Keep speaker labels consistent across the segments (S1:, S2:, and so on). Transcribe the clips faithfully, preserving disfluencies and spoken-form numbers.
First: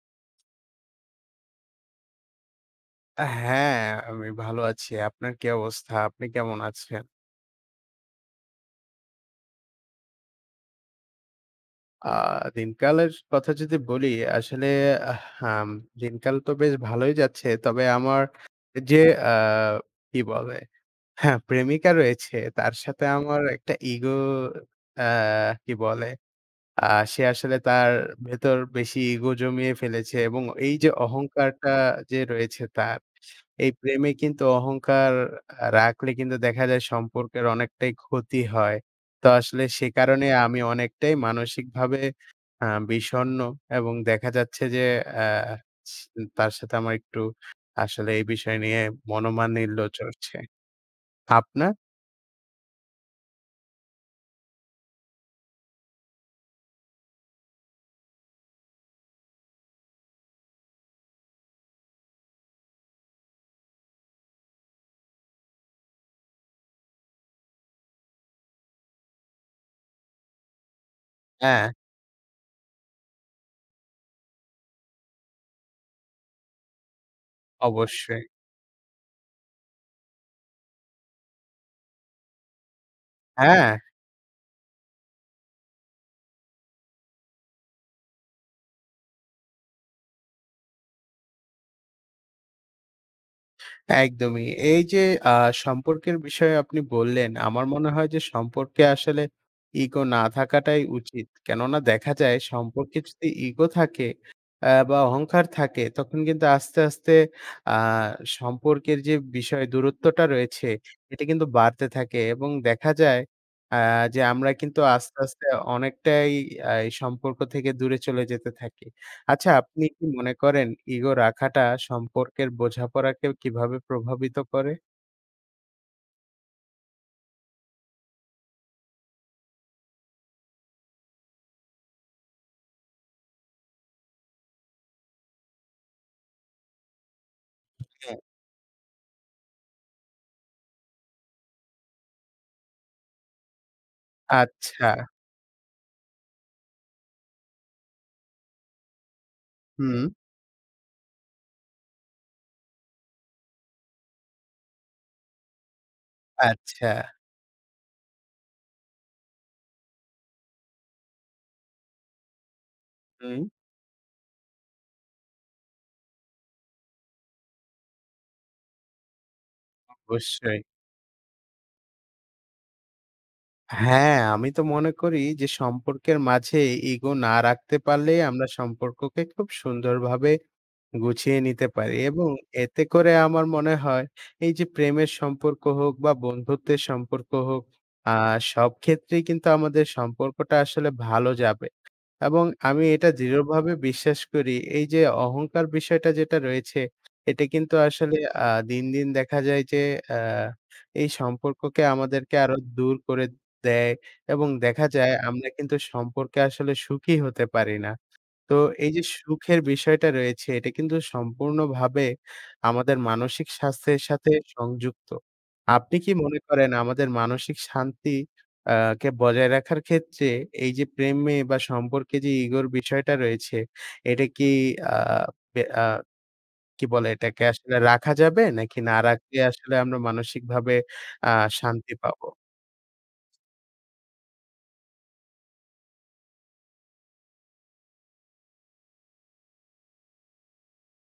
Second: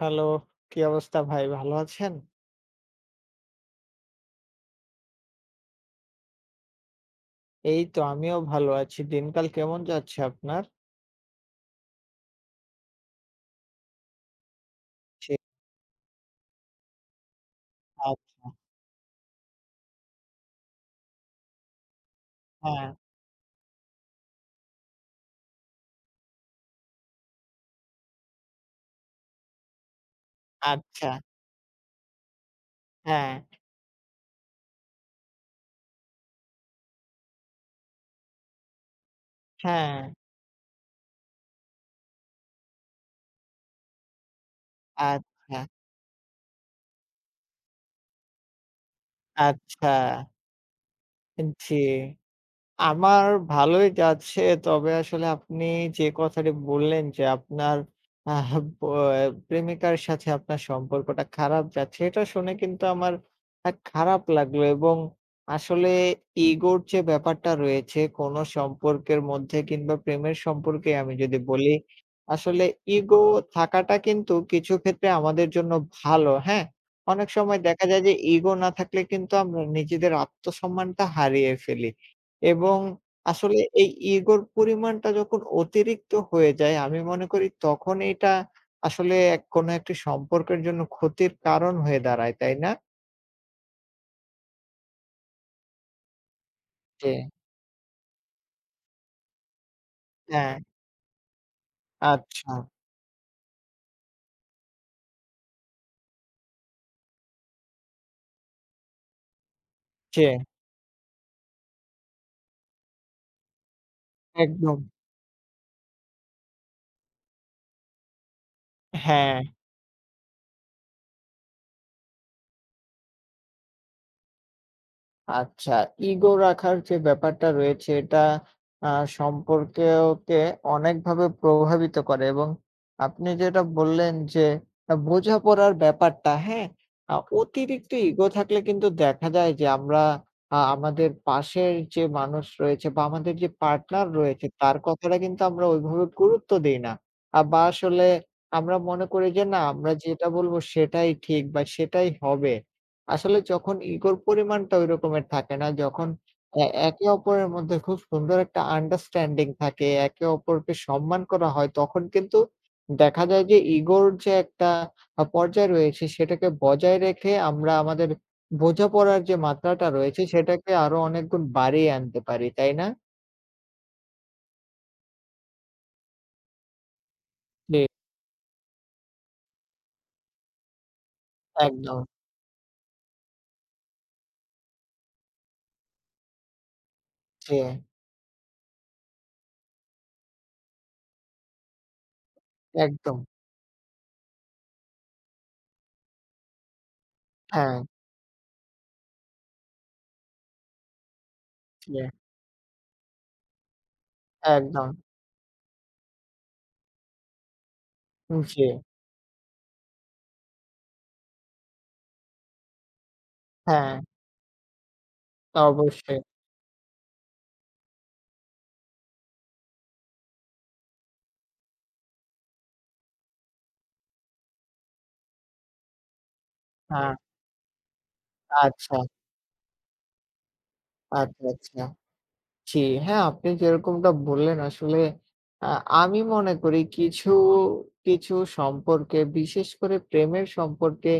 S1: Hello, কি অবস্থা ভাই? ভালো আছেন?
S2: হ্যাঁ, আমি ভালো আছি। আপনার কি অবস্থা? আপনি কেমন আছেন?
S1: এই তো আমিও ভালো আছি। দিনকাল কেমন যাচ্ছে আপনার?
S2: আ দিনকালের কথা যদি বলি, আসলে আহ
S1: জি।
S2: আম দিনকাল তো বেশ ভালোই যাচ্ছে। তবে আমার
S1: আচ্ছা,
S2: যে আ কি বলে? হ্যাঁ, প্রেমিকা রয়েছে, তার সাথে আমার একটা ইগো আ কি বলে? আ সে আসলে তার ভেতর বেশি ইগো জমিয়ে ফেলেছে, এবং এই যে
S1: আচ্ছা।
S2: অহংকারটা যে রয়েছে তার
S1: হ্যাঁ,
S2: এই প্রেমে কিন্তু অহংকার আ রাখলে কিন্তু দেখা যায় সম্পর্কের অনেকটাই ক্ষতি হয়। তো আসলে সে
S1: হ্যাঁ।
S2: কারণে আমি অনেকটাই মানসিকভাবে আ বিষণ্ণ, এবং দেখা যাচ্ছে যে আ
S1: আচ্ছা,
S2: ছি তার সাথে আমার একটু আসলে এই বিষয় নিয়ে মনোমালিন্য
S1: আচ্ছা।
S2: চড়ছে। আপনার?
S1: জি। আমার ভালোই যাচ্ছে। তবে আসলে আপনি যে কথাটি বললেন যে আপনার আহ ব প্রেমিকার সাথে আপনার সম্পর্কটা খারাপ যাচ্ছে, এটা শুনে কিন্তু আমার আ খারাপ লাগলো এবং আসলে ইগোর যে ব্যাপারটা রয়েছে কোনো সম্পর্কের মধ্যে কিংবা প্রেমের সম্পর্কে আমি যদি
S2: হ্যাঁ,
S1: বলি, আসলে ইগো থাকাটা কিন্তু কিছু ক্ষেত্রে আমাদের জন্য ভালো, হ্যাঁ? অনেক সময় দেখা যায় যে
S2: অবশ্যই।
S1: ইগো না থাকলে কিন্তু আমরা নিজেদের আত্মসম্মানটা হারিয়ে ফেলি। এবং আসলে
S2: হ্যাঁ।
S1: এই ইগোর পরিমাণটা যখন অতিরিক্ত হয়ে যায়, আমি মনে করি তখন এটা আসলে এক কোনো একটি সম্পর্কের জন্য ক্ষতির কারণ হয়ে দাঁড়ায়, তাই না?
S2: একদমই। এই যে আ সম্পর্কের বিষয়ে আপনি
S1: জি।
S2: বললেন, আমার মনে হয় যে সম্পর্কে আসলে ইগো না
S1: হ্যাঁ,
S2: থাকাটাই উচিত। কেননা দেখা যায়
S1: আচ্ছা।
S2: সম্পর্কে যদি ইগো থাকে আ বা অহংকার থাকে, তখন কিন্তু আস্তে, আস্তে আ সম্পর্কের যে বিষয়
S1: জি,
S2: দূরত্বটা রয়েছে এটা কিন্তু বাড়তে থাকে, এবং দেখা যায় আ যে আমরা
S1: একদম।
S2: কিন্তু আস্তে, আস্তে অনেকটাই আ এই সম্পর্ক থেকে দূরে চলে যেতে থাকি।
S1: হ্যাঁ।
S2: আচ্ছা, আপনি কি মনে করেন ইগো রাখাটা সম্পর্কের বোঝাপড়াকে কিভাবে প্রভাবিত করে?
S1: আচ্ছা, ইগো রাখার যে ব্যাপারটা রয়েছে এটা আ সম্পর্ককে অনেকভাবে প্রভাবিত করে এবং আপনি যেটা বললেন যে আ বোঝাপড়ার ব্যাপারটা, হ্যাঁ? আ অতিরিক্ত
S2: হ্যাঁ।
S1: ইগো থাকলে কিন্তু দেখা যায় যে আমরা আ আমাদের পাশের যে মানুষ রয়েছে বা আমাদের যে পার্টনার রয়েছে তার
S2: আচ্ছা,
S1: কথাটা কিন্তু আমরা ওইভাবে গুরুত্ব দেই না। আ বা আসলে আমরা মনে করি যে না আমরা
S2: হুম,
S1: যেটা বলব সেটাই ঠিক বা সেটাই হবে। আসলে যখন ইগোর পরিমাণটা ওই রকমের থাকে না, যখন এ
S2: আচ্ছা।
S1: একে অপরের মধ্যে খুব সুন্দর একটা আন্ডারস্ট্যান্ডিং থাকে, একে অপরকে সম্মান করা হয়, তখন কিন্তু দেখা
S2: হুম।
S1: যায় যে ইগোর যে একটা আ পর্যায় রয়েছে সেটাকে বজায় রেখে আমরা আমাদের বোঝাপড়ার যে মাত্রাটা রয়েছে
S2: অবশ্যই।
S1: সেটাকে আরো অনেক গুণ বাড়িয়ে আনতে পারি, তাই না?
S2: হ্যাঁ, আমি তো মনে করি যে সম্পর্কের মাঝে ইগো না রাখতে
S1: জি।
S2: পারলেই আমরা সম্পর্ককে খুব সুন্দরভাবে গুছিয়ে নিতে পারি,
S1: একদম।
S2: এবং এতে করে আমার মনে হয় এই যে প্রেমের সম্পর্ক হোক বা বন্ধুত্বের সম্পর্ক
S1: জি,
S2: হোক, আ সব ক্ষেত্রেই কিন্তু আমাদের সম্পর্কটা আসলে ভালো যাবে। এবং আমি এটা
S1: একদম।
S2: দৃঢ়ভাবে বিশ্বাস করি এই যে অহংকার বিষয়টা যেটা রয়েছে, এটা কিন্তু
S1: হ্যাঁ,
S2: আসলে আ দিন, দিন দেখা যায় যে আ এই সম্পর্ককে
S1: জি,
S2: আমাদেরকে আরো দূর করে দেয়, এবং দেখা
S1: একদম।
S2: যায় আমরা কিন্তু সম্পর্কে আসলে সুখী হতে পারি না। তো
S1: জি,
S2: এই যে সুখের বিষয়টা রয়েছে, এটা কিন্তু সম্পূর্ণভাবে আমাদের মানসিক
S1: হ্যাঁ,
S2: স্বাস্থ্যের সাথে সংযুক্ত। আপনি কি
S1: অবশ্যই।
S2: মনে করেন আমাদের মানসিক শান্তি আ কে বজায় রাখার ক্ষেত্রে এই যে প্রেমে বা সম্পর্কে যে ইগোর বিষয়টা রয়েছে, এটা কি আ বে আ কি বলে,
S1: হ্যাঁ,
S2: এটাকে আসলে রাখা যাবে? নাকি না
S1: আচ্ছা,
S2: রাখলে আসলে আমরা মানসিকভাবে আ
S1: আচ্ছা, আচ্ছা।
S2: শান্তি পাবো?
S1: জি, হ্যাঁ, আপনি যেরকমটা বললেন আসলে আ আমি মনে করি কিছু, কিছু সম্পর্কে বিশেষ করে প্রেমের সম্পর্কে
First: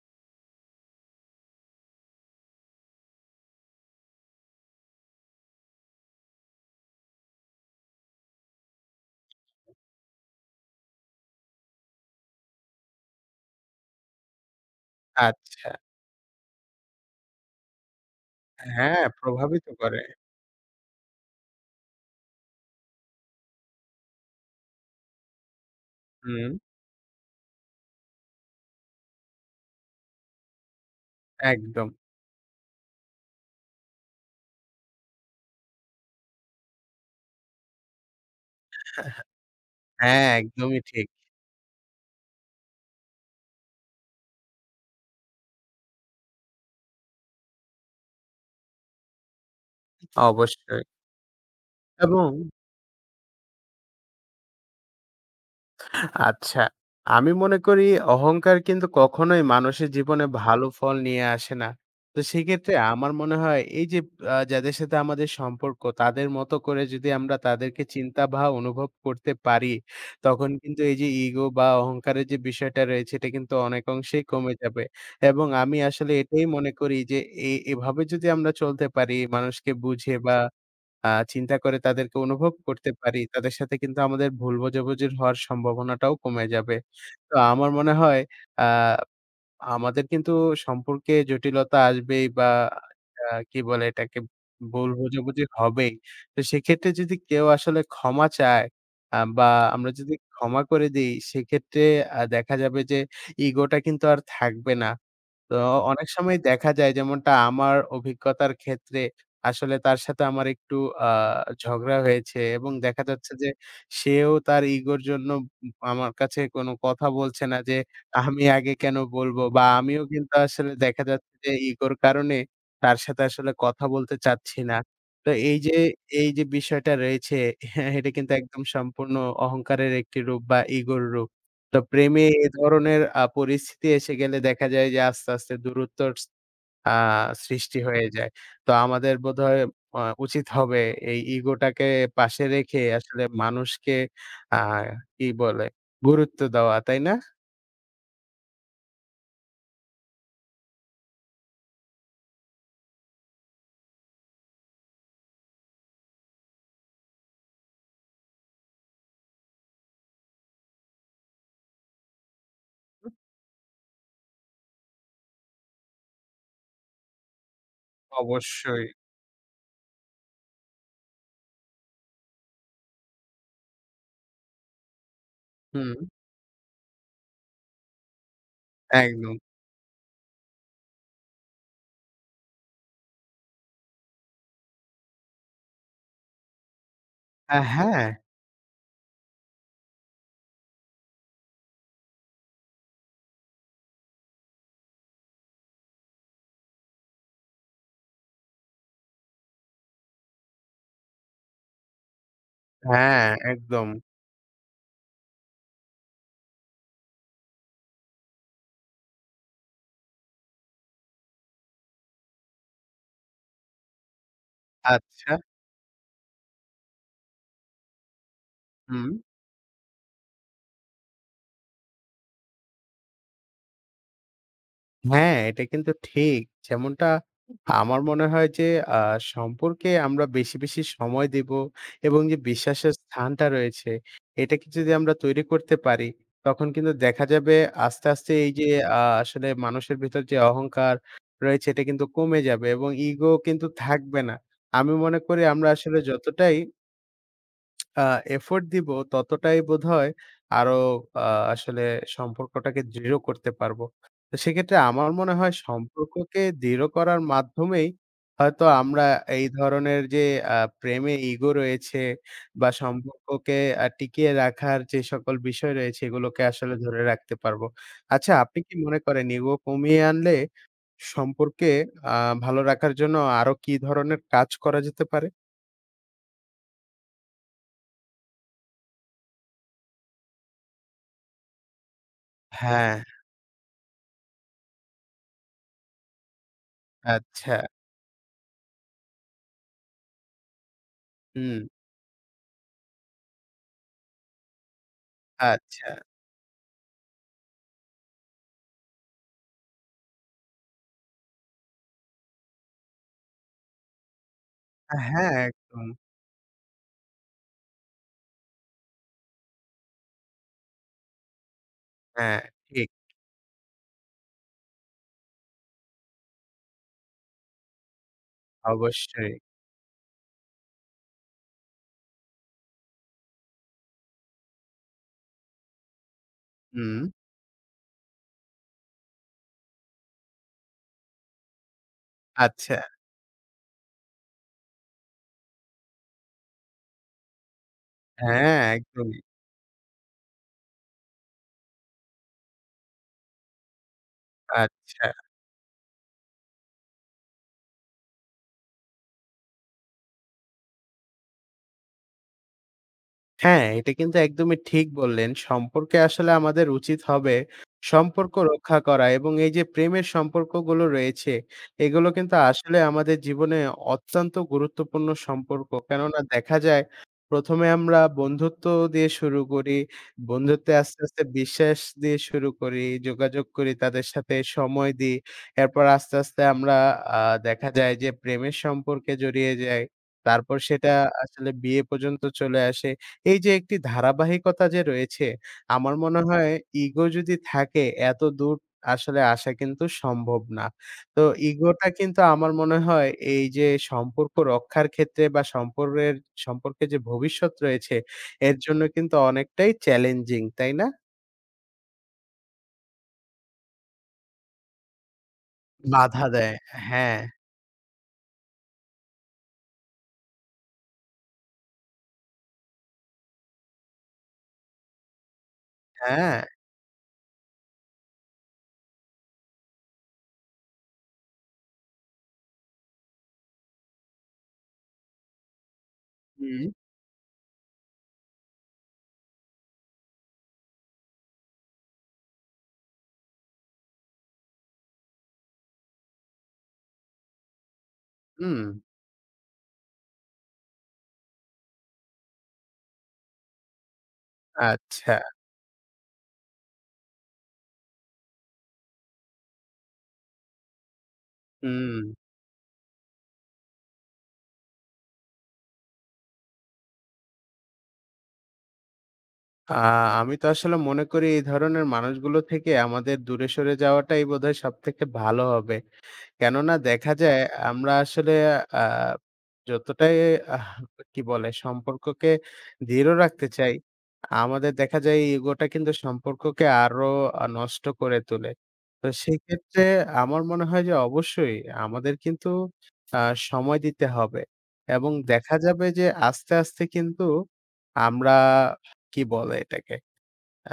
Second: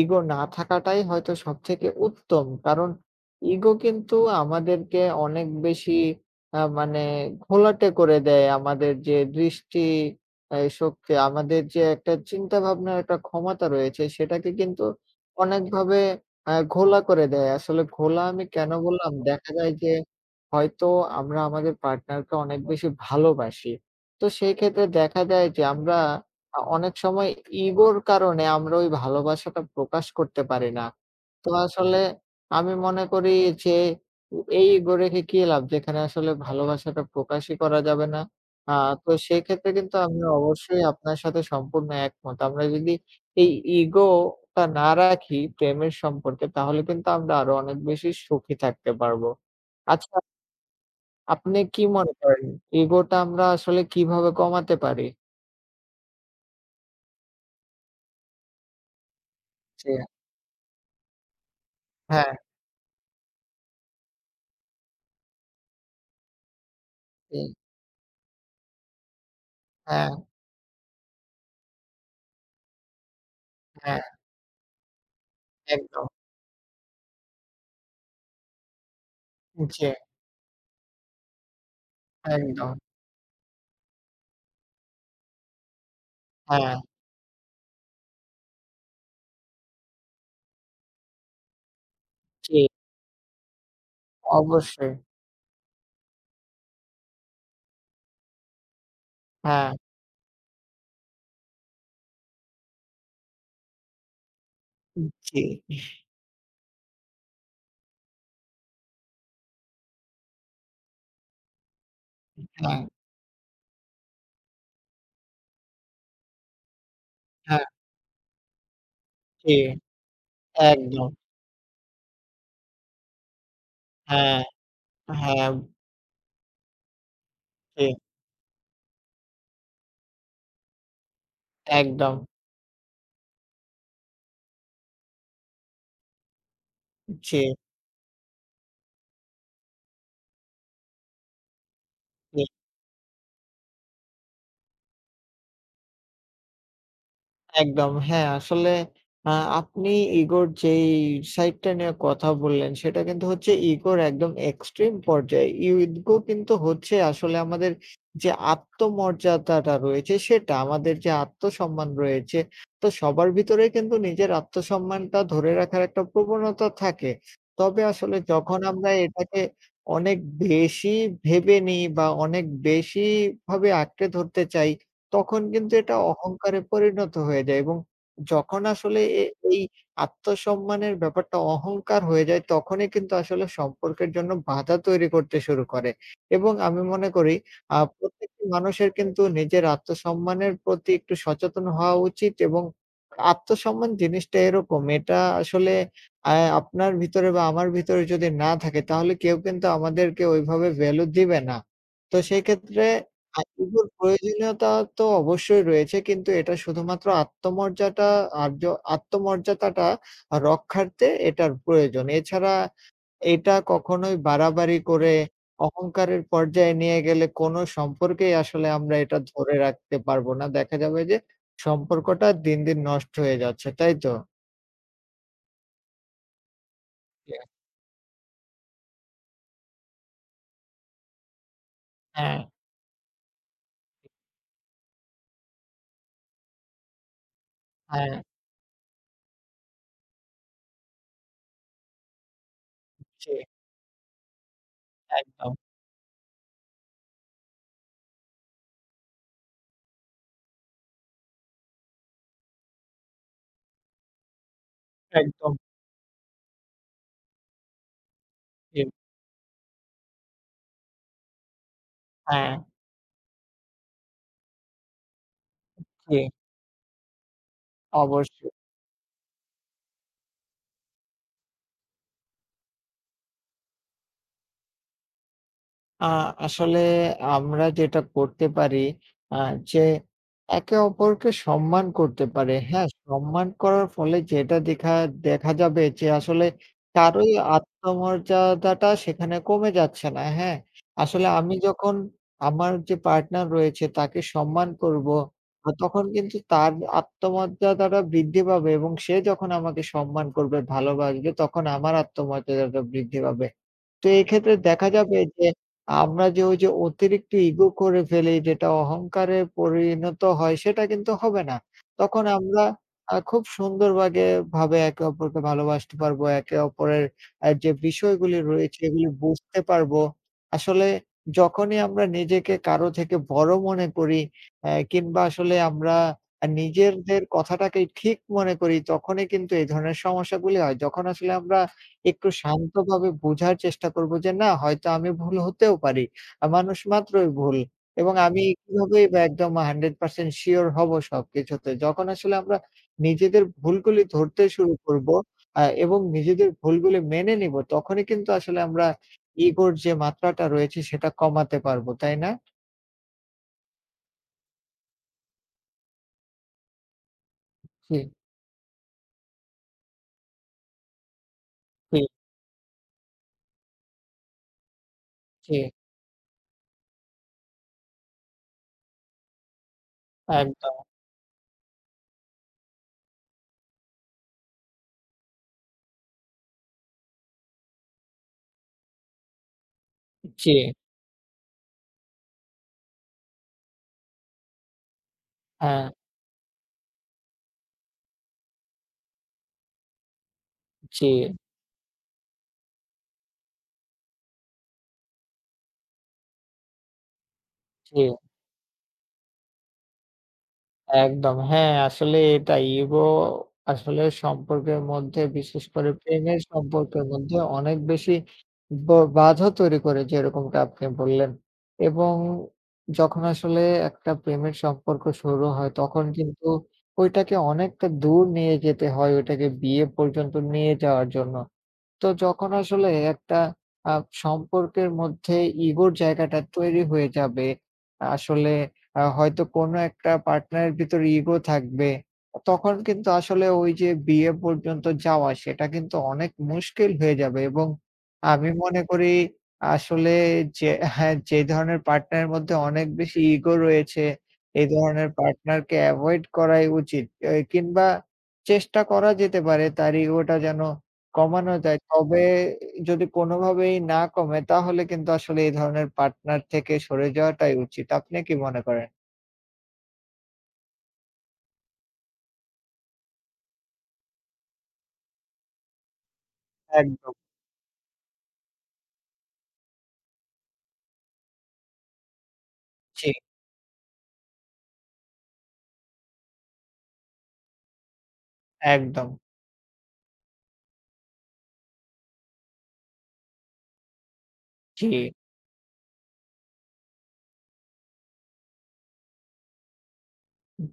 S1: ইগো না থাকাটাই হয়তো সবথেকে উত্তম। কারণ ইগো কিন্তু আমাদেরকে অনেক বেশি আ মানে ঘোলাটে করে দেয়। আমাদের যে দৃষ্টি এ শক্তি, আমাদের যে একটা চিন্তাভাবনার একটা ক্ষমতা রয়েছে সেটাকে কিন্তু
S2: আচ্ছা।
S1: অনেকভাবে আ ঘোলা করে দেয়। আসলে ঘোলা আমি কেন
S2: হ্যাঁ,
S1: বললাম? দেখা
S2: প্রভাবিত
S1: যায় যে
S2: করে।
S1: হয়তো আমরা আমাদের পার্টনারকে অনেক বেশি ভালোবাসি। তো সেই ক্ষেত্রে দেখা যায় যে আমরা
S2: হুম,
S1: আ অনেক সময় ইগোর কারণে আমরা ওই ভালোবাসাটা প্রকাশ করতে পারি না। তো
S2: একদম।
S1: আসলে আমি মনে করি যে উ এই ইগো রেখে কি লাভ যেখানে আসলে ভালোবাসাটা প্রকাশই করা যাবে না। আ তো সেক্ষেত্রে কিন্তু আমি
S2: হ্যাঁ, একদমই
S1: অবশ্যই
S2: ঠিক।
S1: আপনার সাথে সম্পূর্ণ একমত। আমরা যদি এই ইগোটা না রাখি প্রেমের সম্পর্কে তাহলে কিন্তু আমরা আরো অনেক বেশি সুখী থাকতে পারবো। আচ্ছা
S2: অবশ্যই।
S1: আপনি কি মনে
S2: এবং
S1: করেন ইগোটা আমরা আসলে কিভাবে কমাতে পারি?
S2: আচ্ছা, আমি মনে করি অহংকার কিন্তু কখনোই
S1: জি,
S2: মানুষের জীবনে ভালো ফল নিয়ে আসে না। তো
S1: হ্যাঁ,
S2: সেক্ষেত্রে আমার মনে হয় এই যে আ যাদের সাথে আমাদের সম্পর্ক তাদের মতো করে যদি আমরা
S1: জি,
S2: তাদেরকে চিন্তা বা অনুভব করতে পারি,
S1: হ্যাঁ,
S2: তখন কিন্তু এই যে ইগো বা অহংকারের যে বিষয়টা রয়েছে এটা কিন্তু অনেক
S1: হ্যাঁ,
S2: অংশেই কমে যাবে। এবং আমি
S1: একদম।
S2: আসলে এটাই মনে করি যে এ এভাবে যদি আমরা চলতে পারি, মানুষকে
S1: জি,
S2: বুঝে বা আ চিন্তা করে তাদেরকে অনুভব
S1: একদম।
S2: করতে পারি, তাদের সাথে কিন্তু আমাদের ভুল বোঝাবুঝির হওয়ার সম্ভাবনাটাও কমে যাবে।
S1: হ্যাঁ,
S2: তো আমার মনে হয় আ আমাদের কিন্তু সম্পর্কে জটিলতা আসবেই, বা
S1: জি,
S2: আ কি বলে এটাকে, ভুল
S1: অবশ্যই।
S2: বোঝাবুঝি হবেই। তো সেক্ষেত্রে যদি কেউ আসলে ক্ষমা চায় আ বা
S1: হ্যাঁ,
S2: আমরা যদি ক্ষমা করে দেই, সেক্ষেত্রে আ দেখা যাবে যে ইগোটা কিন্তু আর থাকবে না।
S1: জি,
S2: তো অনেক সময় দেখা যায় যেমনটা আমার অভিজ্ঞতার ক্ষেত্রে আসলে তার সাথে আমার একটু আ ঝগড়া হয়েছে, এবং
S1: হ্যাঁ,
S2: দেখা যাচ্ছে যে সেও তার ইগোর জন্য উম আমার কাছে কোনো কথা বলছে না
S1: হ্যাঁ,
S2: যে আমি আগে কেন বলবো?
S1: জি,
S2: বা আমিও কিন্তু আসলে দেখা
S1: একদম।
S2: যাচ্ছে যে ইগোর কারণে তার সাথে আসলে কথা বলতে
S1: হ্যাঁ,
S2: চাচ্ছি না। তো
S1: হ্যাঁ,
S2: এই যে, এই যে বিষয়টা রয়েছে
S1: জি,
S2: এটা কিন্তু একদম সম্পূর্ণ অহংকারের একটি রূপ বা ইগোর রূপ। তো
S1: একদম।
S2: প্রেমে এ ধরনের আ পরিস্থিতি এসে গেলে দেখা যায় যে আস্তে, আস্তে দূরত্বর আ
S1: জি,
S2: সৃষ্টি হয়ে যায়। তো আমাদের বোধহয় আ উচিত হবে এই ইগোটাকে
S1: জি।
S2: পাশে রেখে আসলে মানুষকে আ কি বলে? গুরুত্ব দেওয়া, তাই না?
S1: একদম। হ্যাঁ, আসলে আ আপনি ইগোর যেই সাইডটা নিয়ে কথা বললেন, সেটা কিন্তু হচ্ছে ইগোর একদম এক্সট্রিম পর্যায়ে। ইগো কিন্তু হচ্ছে আসলে আমাদের যে আত্মমর্যাদাটা রয়েছে সেটা, আমাদের যে আত্মসম্মান রয়েছে, তো সবার ভিতরে কিন্তু নিজের আত্মসম্মানটা ধরে রাখার একটা প্রবণতা থাকে। তবে আসলে যখন
S2: অবশ্যই।
S1: আমরা এটাকে অনেক বেশি ভেবে নিই বা অনেক বেশি ভাবে আঁকড়ে ধরতে চাই তখন কিন্তু
S2: হুম,
S1: এটা অহংকারে পরিণত হয়ে যায় এবং যখন আসলে এ
S2: একদম।
S1: এই আত্মসম্মানের ব্যাপারটা অহংকার হয়ে যায়, তখনই কিন্তু আসলে সম্পর্কের জন্য বাধা তৈরি করতে শুরু করে এবং আমি মনে করি
S2: আ
S1: আ
S2: হ্যাঁ,
S1: প্রত্যেকটি মানুষের কিন্তু নিজের আত্মসম্মানের প্রতি একটু সচেতন হওয়া উচিত এবং আত্মসম্মান জিনিসটা এরকম, এটা আসলে আ আপনার ভিতরে বা আমার ভিতরে যদি না থাকে, তাহলে কেউ কিন্তু আমাদেরকে ওইভাবে ভ্যালু দিবে না। তো সেক্ষেত্রে
S2: হ্যাঁ,
S1: আত্মীয়র
S2: একদম।
S1: প্রয়োজনীয়তা তো অবশ্যই রয়েছে। কিন্তু এটা শুধুমাত্র আত্মমর্যাদা আর্য আত্মমর্যাদাটা রক্ষার্থে এটার প্রয়োজন। এছাড়া এটা কখনোই বাড়াবাড়ি করে
S2: আচ্ছা,
S1: অহংকারের পর্যায়ে নিয়ে গেলে কোনো সম্পর্কেই আসলে আমরা
S2: হুম।
S1: এটা ধরে রাখতে পারবো না। দেখা যাবে যে সম্পর্কটা দিন, দিন নষ্ট হয়ে যাচ্ছে। তাই তো?
S2: হ্যাঁ, এটা কিন্তু ঠিক। যেমনটা
S1: জি।
S2: আমার মনে হয় যে আ সম্পর্কে আমরা বেশি, বেশি সময় দেব, এবং যে
S1: হ্যাঁ,
S2: বিশ্বাসের স্থানটা রয়েছে, এটাকে যদি আমরা তৈরি করতে পারি, তখন কিন্তু দেখা যাবে আস্তে,
S1: হ্যাঁ,
S2: আস্তে এই যে আ আসলে মানুষের ভিতর যে অহংকার রয়েছে, এটা কিন্তু কমে যাবে এবং
S1: জি,
S2: ইগো কিন্তু থাকবে না। আমি মনে করি
S1: একদম,
S2: আমরা আসলে যতটাই আ এফোর্ট দিব ততটাই বোধহয় আরো আ আসলে সম্পর্কটাকে দৃঢ় করতে পারবো। তো সেক্ষেত্রে আমার মনে হয়
S1: একদম
S2: সম্পর্ককে দৃঢ় করার মাধ্যমেই হয়তো
S1: ঠিক।
S2: আমরা এই ধরনের যে আ প্রেমে ইগো রয়েছে
S1: হ্যাঁ,
S2: বা সম্পর্ককে আ টিকিয়ে রাখার যে সকল বিষয় রয়েছে
S1: জি,
S2: এগুলোকে আসলে ধরে রাখতে পারবো। আচ্ছা,
S1: অবশ্যই।
S2: আপনি কি মনে করেন ইগো কমিয়ে আনলে সম্পর্কে আ ভালো রাখার জন্য আরো কি ধরনের কাজ করা যেতে পারে?
S1: আ আসলে আমরা যেটা করতে পারি আ যে একে অপরকে সম্মান করতে পারে। হ্যাঁ,
S2: হ্যাঁ।
S1: সম্মান করার ফলে যেটা দেখা দেখা যাবে যে আসলে কারোই
S2: আচ্ছা,
S1: আত্মমর্যাদাটা সেখানে কমে যাচ্ছে না। হ্যাঁ, আসলে আমি
S2: হুম।
S1: যখন আমার যে পার্টনার রয়েছে তাকে সম্মান করব, আ
S2: আচ্ছা।
S1: তখন কিন্তু তার আত্মমর্যাদাটা বৃদ্ধি পাবে এবং সে যখন আমাকে সম্মান করবে, ভালোবাসবে তখন আমার আত্মমর্যাদাটা বৃদ্ধি পাবে। তো এক্ষেত্রে দেখা যাবে
S2: হ্যাঁ,
S1: যে
S2: একদম।
S1: আমরা যে ওই যে অতিরিক্ত ইগো করে ফেলি যেটা অহংকারে পরিণত হয় সেটা কিন্তু হবে না। তখন
S2: হ্যাঁ,
S1: আমরা
S2: ঠিক।
S1: আ খুব সুন্দরভাগে ভাবে একে অপরকে ভালোবাসতে পারবো। একে অপরের আ যে বিষয়গুলি রয়েছে এগুলি
S2: অবশ্যই।
S1: বুঝতে পারবো। আসলে যখনই আমরা নিজেকে কারো থেকে বড় মনে করি অ্যা কিংবা আসলে আমরা আ
S2: হুম।
S1: নিজেদের কথাটাকেই ঠিক মনে করি তখনই কিন্তু এই ধরনের সমস্যাগুলি হয়। যখন আসলে আমরা একটু
S2: আচ্ছা।
S1: শান্তভাবে বোঝার চেষ্টা করব যে না হয়তো আমি ভুল হতেও পারি। আ মানুষ মাত্রই ভুল। এবং আমি
S2: হ্যাঁ,
S1: কিভাবেই
S2: একদমই।
S1: বা একদম একশ শতাংশ সিওর হব সবকিছুতে। যখন আসলে আমরা নিজেদের ভুলগুলি ধরতে শুরু
S2: আচ্ছা।
S1: করব আ এবং নিজেদের ভুলগুলি মেনে নিব তখনই কিন্তু আসলে আমরা ইগোর যে মাত্রাটা রয়েছে সেটা কমাতে পারব। তাই না?
S2: হ্যাঁ, এটা কিন্তু একদমই ঠিক বললেন। সম্পর্কে আসলে আমাদের উচিত হবে
S1: জি,
S2: সম্পর্ক রক্ষা করা, এবং এই যে প্রেমের সম্পর্কগুলো রয়েছে,
S1: জি,
S2: এগুলো কিন্তু আসলে আমাদের জীবনে অত্যন্ত গুরুত্বপূর্ণ
S1: জি।
S2: সম্পর্ক। কেননা দেখা যায় প্রথম এ আমরা বন্ধুত্ব দিয়ে শুরু করি। বন্ধুত্বে
S1: একদম।
S2: আস্তে, আস্তে বিশ্বাস দিয়ে শুরু করি, যোগাযোগ করি, তাদের সাথে সময় দিই। এরপর আস্তে, আস্তে আমরা আ দেখা যায় যে প্রেমের সম্পর্কে জড়িয়ে যাই।
S1: জি,
S2: তারপর সেটা আসলে বিয়ে পর্যন্ত চলে আসে। এই যে একটি ধারাবাহিকতা যে রয়েছে,
S1: হ্যাঁ,
S2: আমার মনে হয় ইগো যদি থাকে এত দূর আসলে আসা কিন্তু সম্ভব না।
S1: জি,
S2: তো ইগোটা কিন্তু আমার মনে হয় এই যে সম্পর্ক রক্ষার ক্ষেত্রে বা সম্পর্কের সম্পর্কে যে ভবিষ্যৎ রয়েছে
S1: জি।
S2: এর জন্য কিন্তু অনেকটাই চ্যালেঞ্জিং, তাই না?
S1: একদম। হ্যাঁ, আসলে এটা ইগো আসলে সম্পর্কের মধ্যে বিশেষ করে
S2: বাধা
S1: প্রেমের
S2: দেয়।
S1: সম্পর্কের
S2: হ্যাঁ,
S1: মধ্যে অনেক বেশি ব বাধা তৈরি করে যেরকমটা আপনি বললেন। এবং যখন আসলে একটা প্রেমের সম্পর্ক শুরু হয় তখন
S2: হ্যাঁ।
S1: কিন্তু ওইটাকে অনেকটা দূর নিয়ে যেতে হয় ওইটাকে বিয়ে পর্যন্ত নিয়ে যাওয়ার জন্য। তো যখন আসলে একটা আ সম্পর্কের মধ্যে ইগোর জায়গাটা
S2: হুম,
S1: তৈরি হয়ে যাবে, আসলে আ হয়তো কোনো একটা পার্টনারের ভিতরে ইগো থাকবে। তখন কিন্তু আসলে ওই যে বিয়ে পর্যন্ত যাওয়া সেটা কিন্তু অনেক মুশকিল হয়ে যাবে এবং আমি
S2: হুম।
S1: মনে করি আসলে যে হ্যাঁ, যে ধরনের পার্টনারের মধ্যে অনেক বেশি ইগো রয়েছে, এই ধরনের
S2: আচ্ছা।
S1: পার্টনারকে এভয়েড করাই উচিত। এ কিংবা চেষ্টা করা যেতে পারে তার ইগোটা যেন কমানো যায়।
S2: হুম।
S1: তবে যদি কোনোভাবেই না কমে তাহলে কিন্তু আসলে এই ধরনের পার্টনার থেকে সরে যাওয়াটাই উচিত। আপনি কি মনে করেন?
S2: আ আমি তো আসলে মনে করি এই ধরনের মানুষগুলো থেকে আমাদের দূরে সরে যাওয়াটাই বোধহয় সবথেকে ভালো হবে। কেননা দেখা
S1: একদম।
S2: যায় আমরা আসলে আ যতটাই আহ কি বলে? সম্পর্ককে দৃঢ়
S1: জি,
S2: রাখতে চাই, আমাদের দেখা যায় এই ইগোটা কিন্তু সম্পর্ককে আরো আ নষ্ট করে তোলে। তো
S1: একদম।
S2: সেক্ষেত্রে আমার মনে হয় যে অবশ্যই আমাদের কিন্তু আ সময় দিতে হবে।
S1: জি।
S2: এবং দেখা যাবে যে আস্তে, আস্তে কিন্তু আমরা কি বলে এটাকে?
S1: উ
S2: আ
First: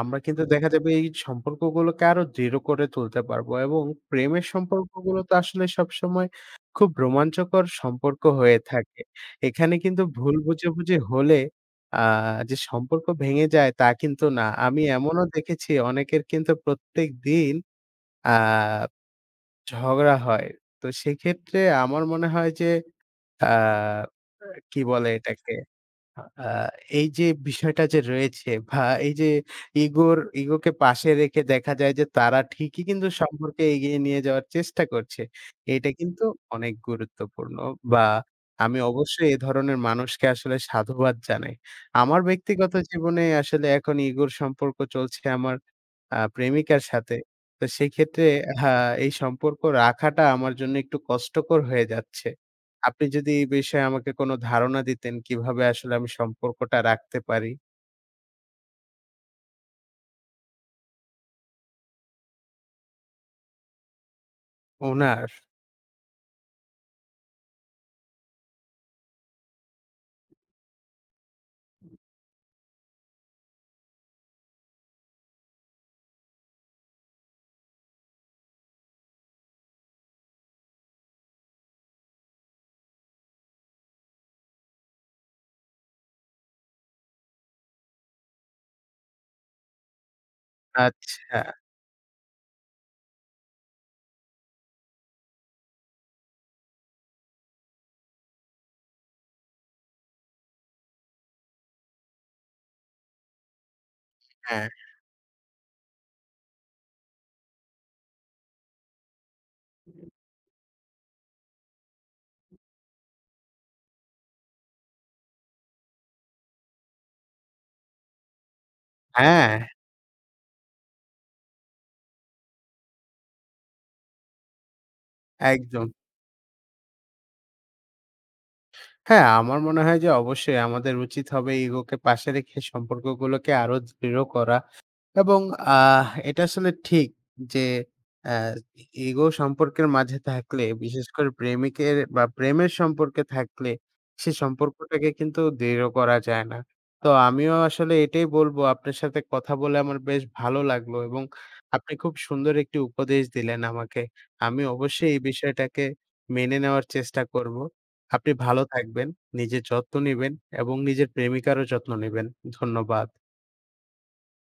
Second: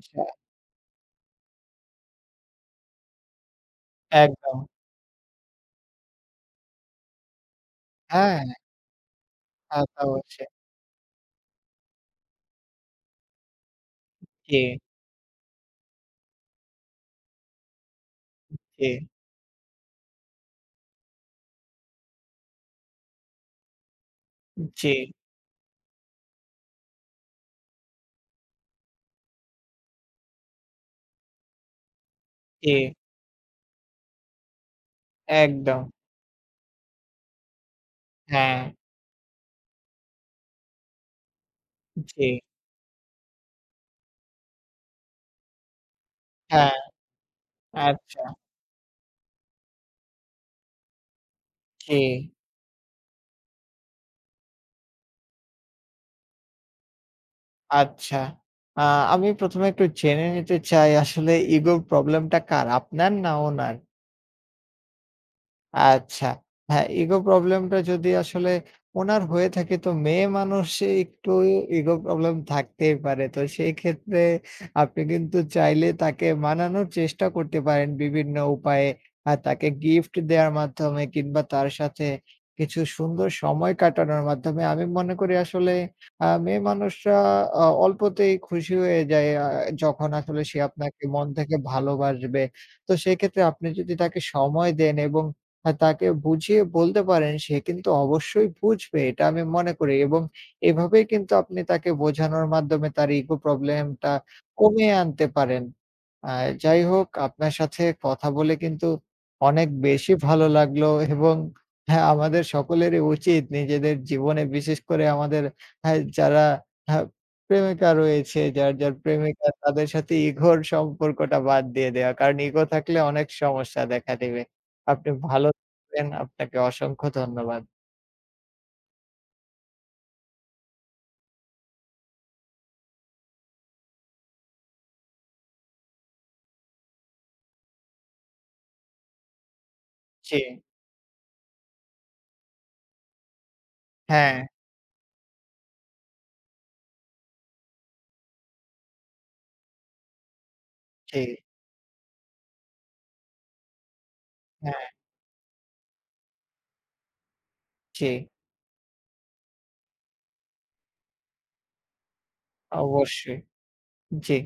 S2: আমরা কিন্তু দেখা যাবে এই সম্পর্কগুলোকে আরো দৃঢ় করে তুলতে পারবো, এবং প্রেমের
S1: একদম।
S2: সম্পর্কগুলো তো আসলে সবসময় খুব রোমাঞ্চকর সম্পর্ক
S1: হ্যাঁ,
S2: হয়ে থাকে। এখানে
S1: তা তো
S2: কিন্তু ভুল
S1: অবশ্যই।
S2: বুঝাবুঝি হলে আ যে সম্পর্ক ভেঙে যায় তা কিন্তু না।
S1: জি,
S2: আমি এমনও দেখেছি অনেকের কিন্তু প্রত্যেকদিন আ
S1: জি,
S2: ঝগড়া হয়। তো সেক্ষেত্রে আমার মনে হয় যে আ কি
S1: জি,
S2: বলে এটাকে? আ এই যে বিষয়টা যে রয়েছে, বা এই যে ইগোর ইগোকে পাশে রেখে দেখা যায় যে তারা
S1: জি,
S2: ঠিকই কিন্তু সম্পর্কে এগিয়ে নিয়ে যাওয়ার চেষ্টা করছে।
S1: একদম।
S2: এটা কিন্তু অনেক গুরুত্বপূর্ণ বা
S1: হ্যাঁ,
S2: আমি অবশ্যই এ ধরনের মানুষকে আসলে সাধুবাদ জানাই। আমার
S1: জি,
S2: ব্যক্তিগত জীবনে আসলে এখন ইগোর সম্পর্ক চলছে আমার আ
S1: হ্যাঁ,
S2: প্রেমিকার সাথে। তো
S1: আচ্ছা,
S2: সেক্ষেত্রে হ্যাঁ, এই সম্পর্ক রাখাটা আমার জন্য একটু কষ্টকর হয়ে
S1: জি,
S2: যাচ্ছে। আপনি যদি এই বিষয়ে আমাকে কোনো ধারণা দিতেন কিভাবে আসলে আমি সম্পর্কটা রাখতে পারি?
S1: আচ্ছা। আ আমি প্রথমে একটু জেনে নিতে চাই আসলে ইগো প্রবলেমটা কার? আপনার না ওনার?
S2: উনার?
S1: আচ্ছা। হ্যাঁ, ইগো প্রবলেমটা যদি আসলে উনার হয়ে থাকে তো মেয়ে মানুষে একটু ইগো প্রবলেম থাকতেই পারে। তো সেই ক্ষেত্রে আপনি কিন্তু চাইলে তাকে মানানোর চেষ্টা করতে পারেন বিভিন্ন উপায়ে। আর তাকে গিফট দেওয়ার মাধ্যমে কিংবা তার সাথে কিছু সুন্দর সময় কাটানোর মাধ্যমে আমি মনে করি আসলে আ মেয়ে মানুষরা অ অল্পতেই খুশি হয়ে যায় আ যখন আসলে সে আপনাকে মন
S2: আচ্ছা,
S1: থেকে ভালোবাসবে। তো সেক্ষেত্রে আপনি যদি তাকে সময় দেন এবং আ তাকে বুঝিয়ে বলতে পারেন, সে কিন্তু অবশ্যই বুঝবে এটা আমি মনে করি এবং এভাবেই কিন্তু আপনি তাকে বোঝানোর মাধ্যমে তার ইগো প্রবলেমটা
S2: হ্যাঁ,
S1: কমিয়ে আনতে পারেন। আ যাই হোক আপনার সাথে কথা বলে কিন্তু অনেক বেশি ভালো লাগলো এবং হ্যাঁ, আমাদের সকলেরই উচিত নিজেদের জীবনে বিশেষ করে আমাদের হ্যাঁ, যারা হ্যাঁ, প্রেমিকা রয়েছে, যার, যার প্রেমিকা
S2: হ্যাঁ,
S1: তাদের সাথে ইগোর সম্পর্কটা বাদ দিয়ে দেওয়া। কারণ ইগো থাকলে অনেক সমস্যা দেখা দেবে। আপনি ভালো
S2: একদম।
S1: থাকবেন। আপনাকে অসংখ্য ধন্যবাদ।
S2: হ্যাঁ, আমার মনে হয় যে অবশ্যই আমাদের উচিত হবে ইগোকে পাশে রেখে সম্পর্কগুলোকে আরো দৃঢ় করা। এবং আহ এটা আসলে ঠিক যে আহ, ইগো সম্পর্কের মাঝে
S1: জি।
S2: থাকলে, বিশেষ করে প্রেমিকের বা প্রেমের সম্পর্কে থাকলে, সে
S1: হ্যাঁ,
S2: সম্পর্কটাকে কিন্তু দৃঢ় করা যায় না। তো আমিও আসলে এটাই বলবো, আপনার সাথে কথা বলে আমার বেশ ভালো লাগলো,
S1: জি,
S2: এবং আপনি খুব সুন্দর একটি উপদেশ দিলেন আমাকে। আমি
S1: হ্যাঁ,
S2: অবশ্যই এই বিষয়টাকে মেনে নেওয়ার চেষ্টা করব।
S1: জি।
S2: আপনি ভালো থাকবেন, নিজের যত্ন নেবেন, এবং নিজের প্রেমিকারও যত্ন নেবেন। ধন্যবাদ।
S1: অবশ্যই। জি।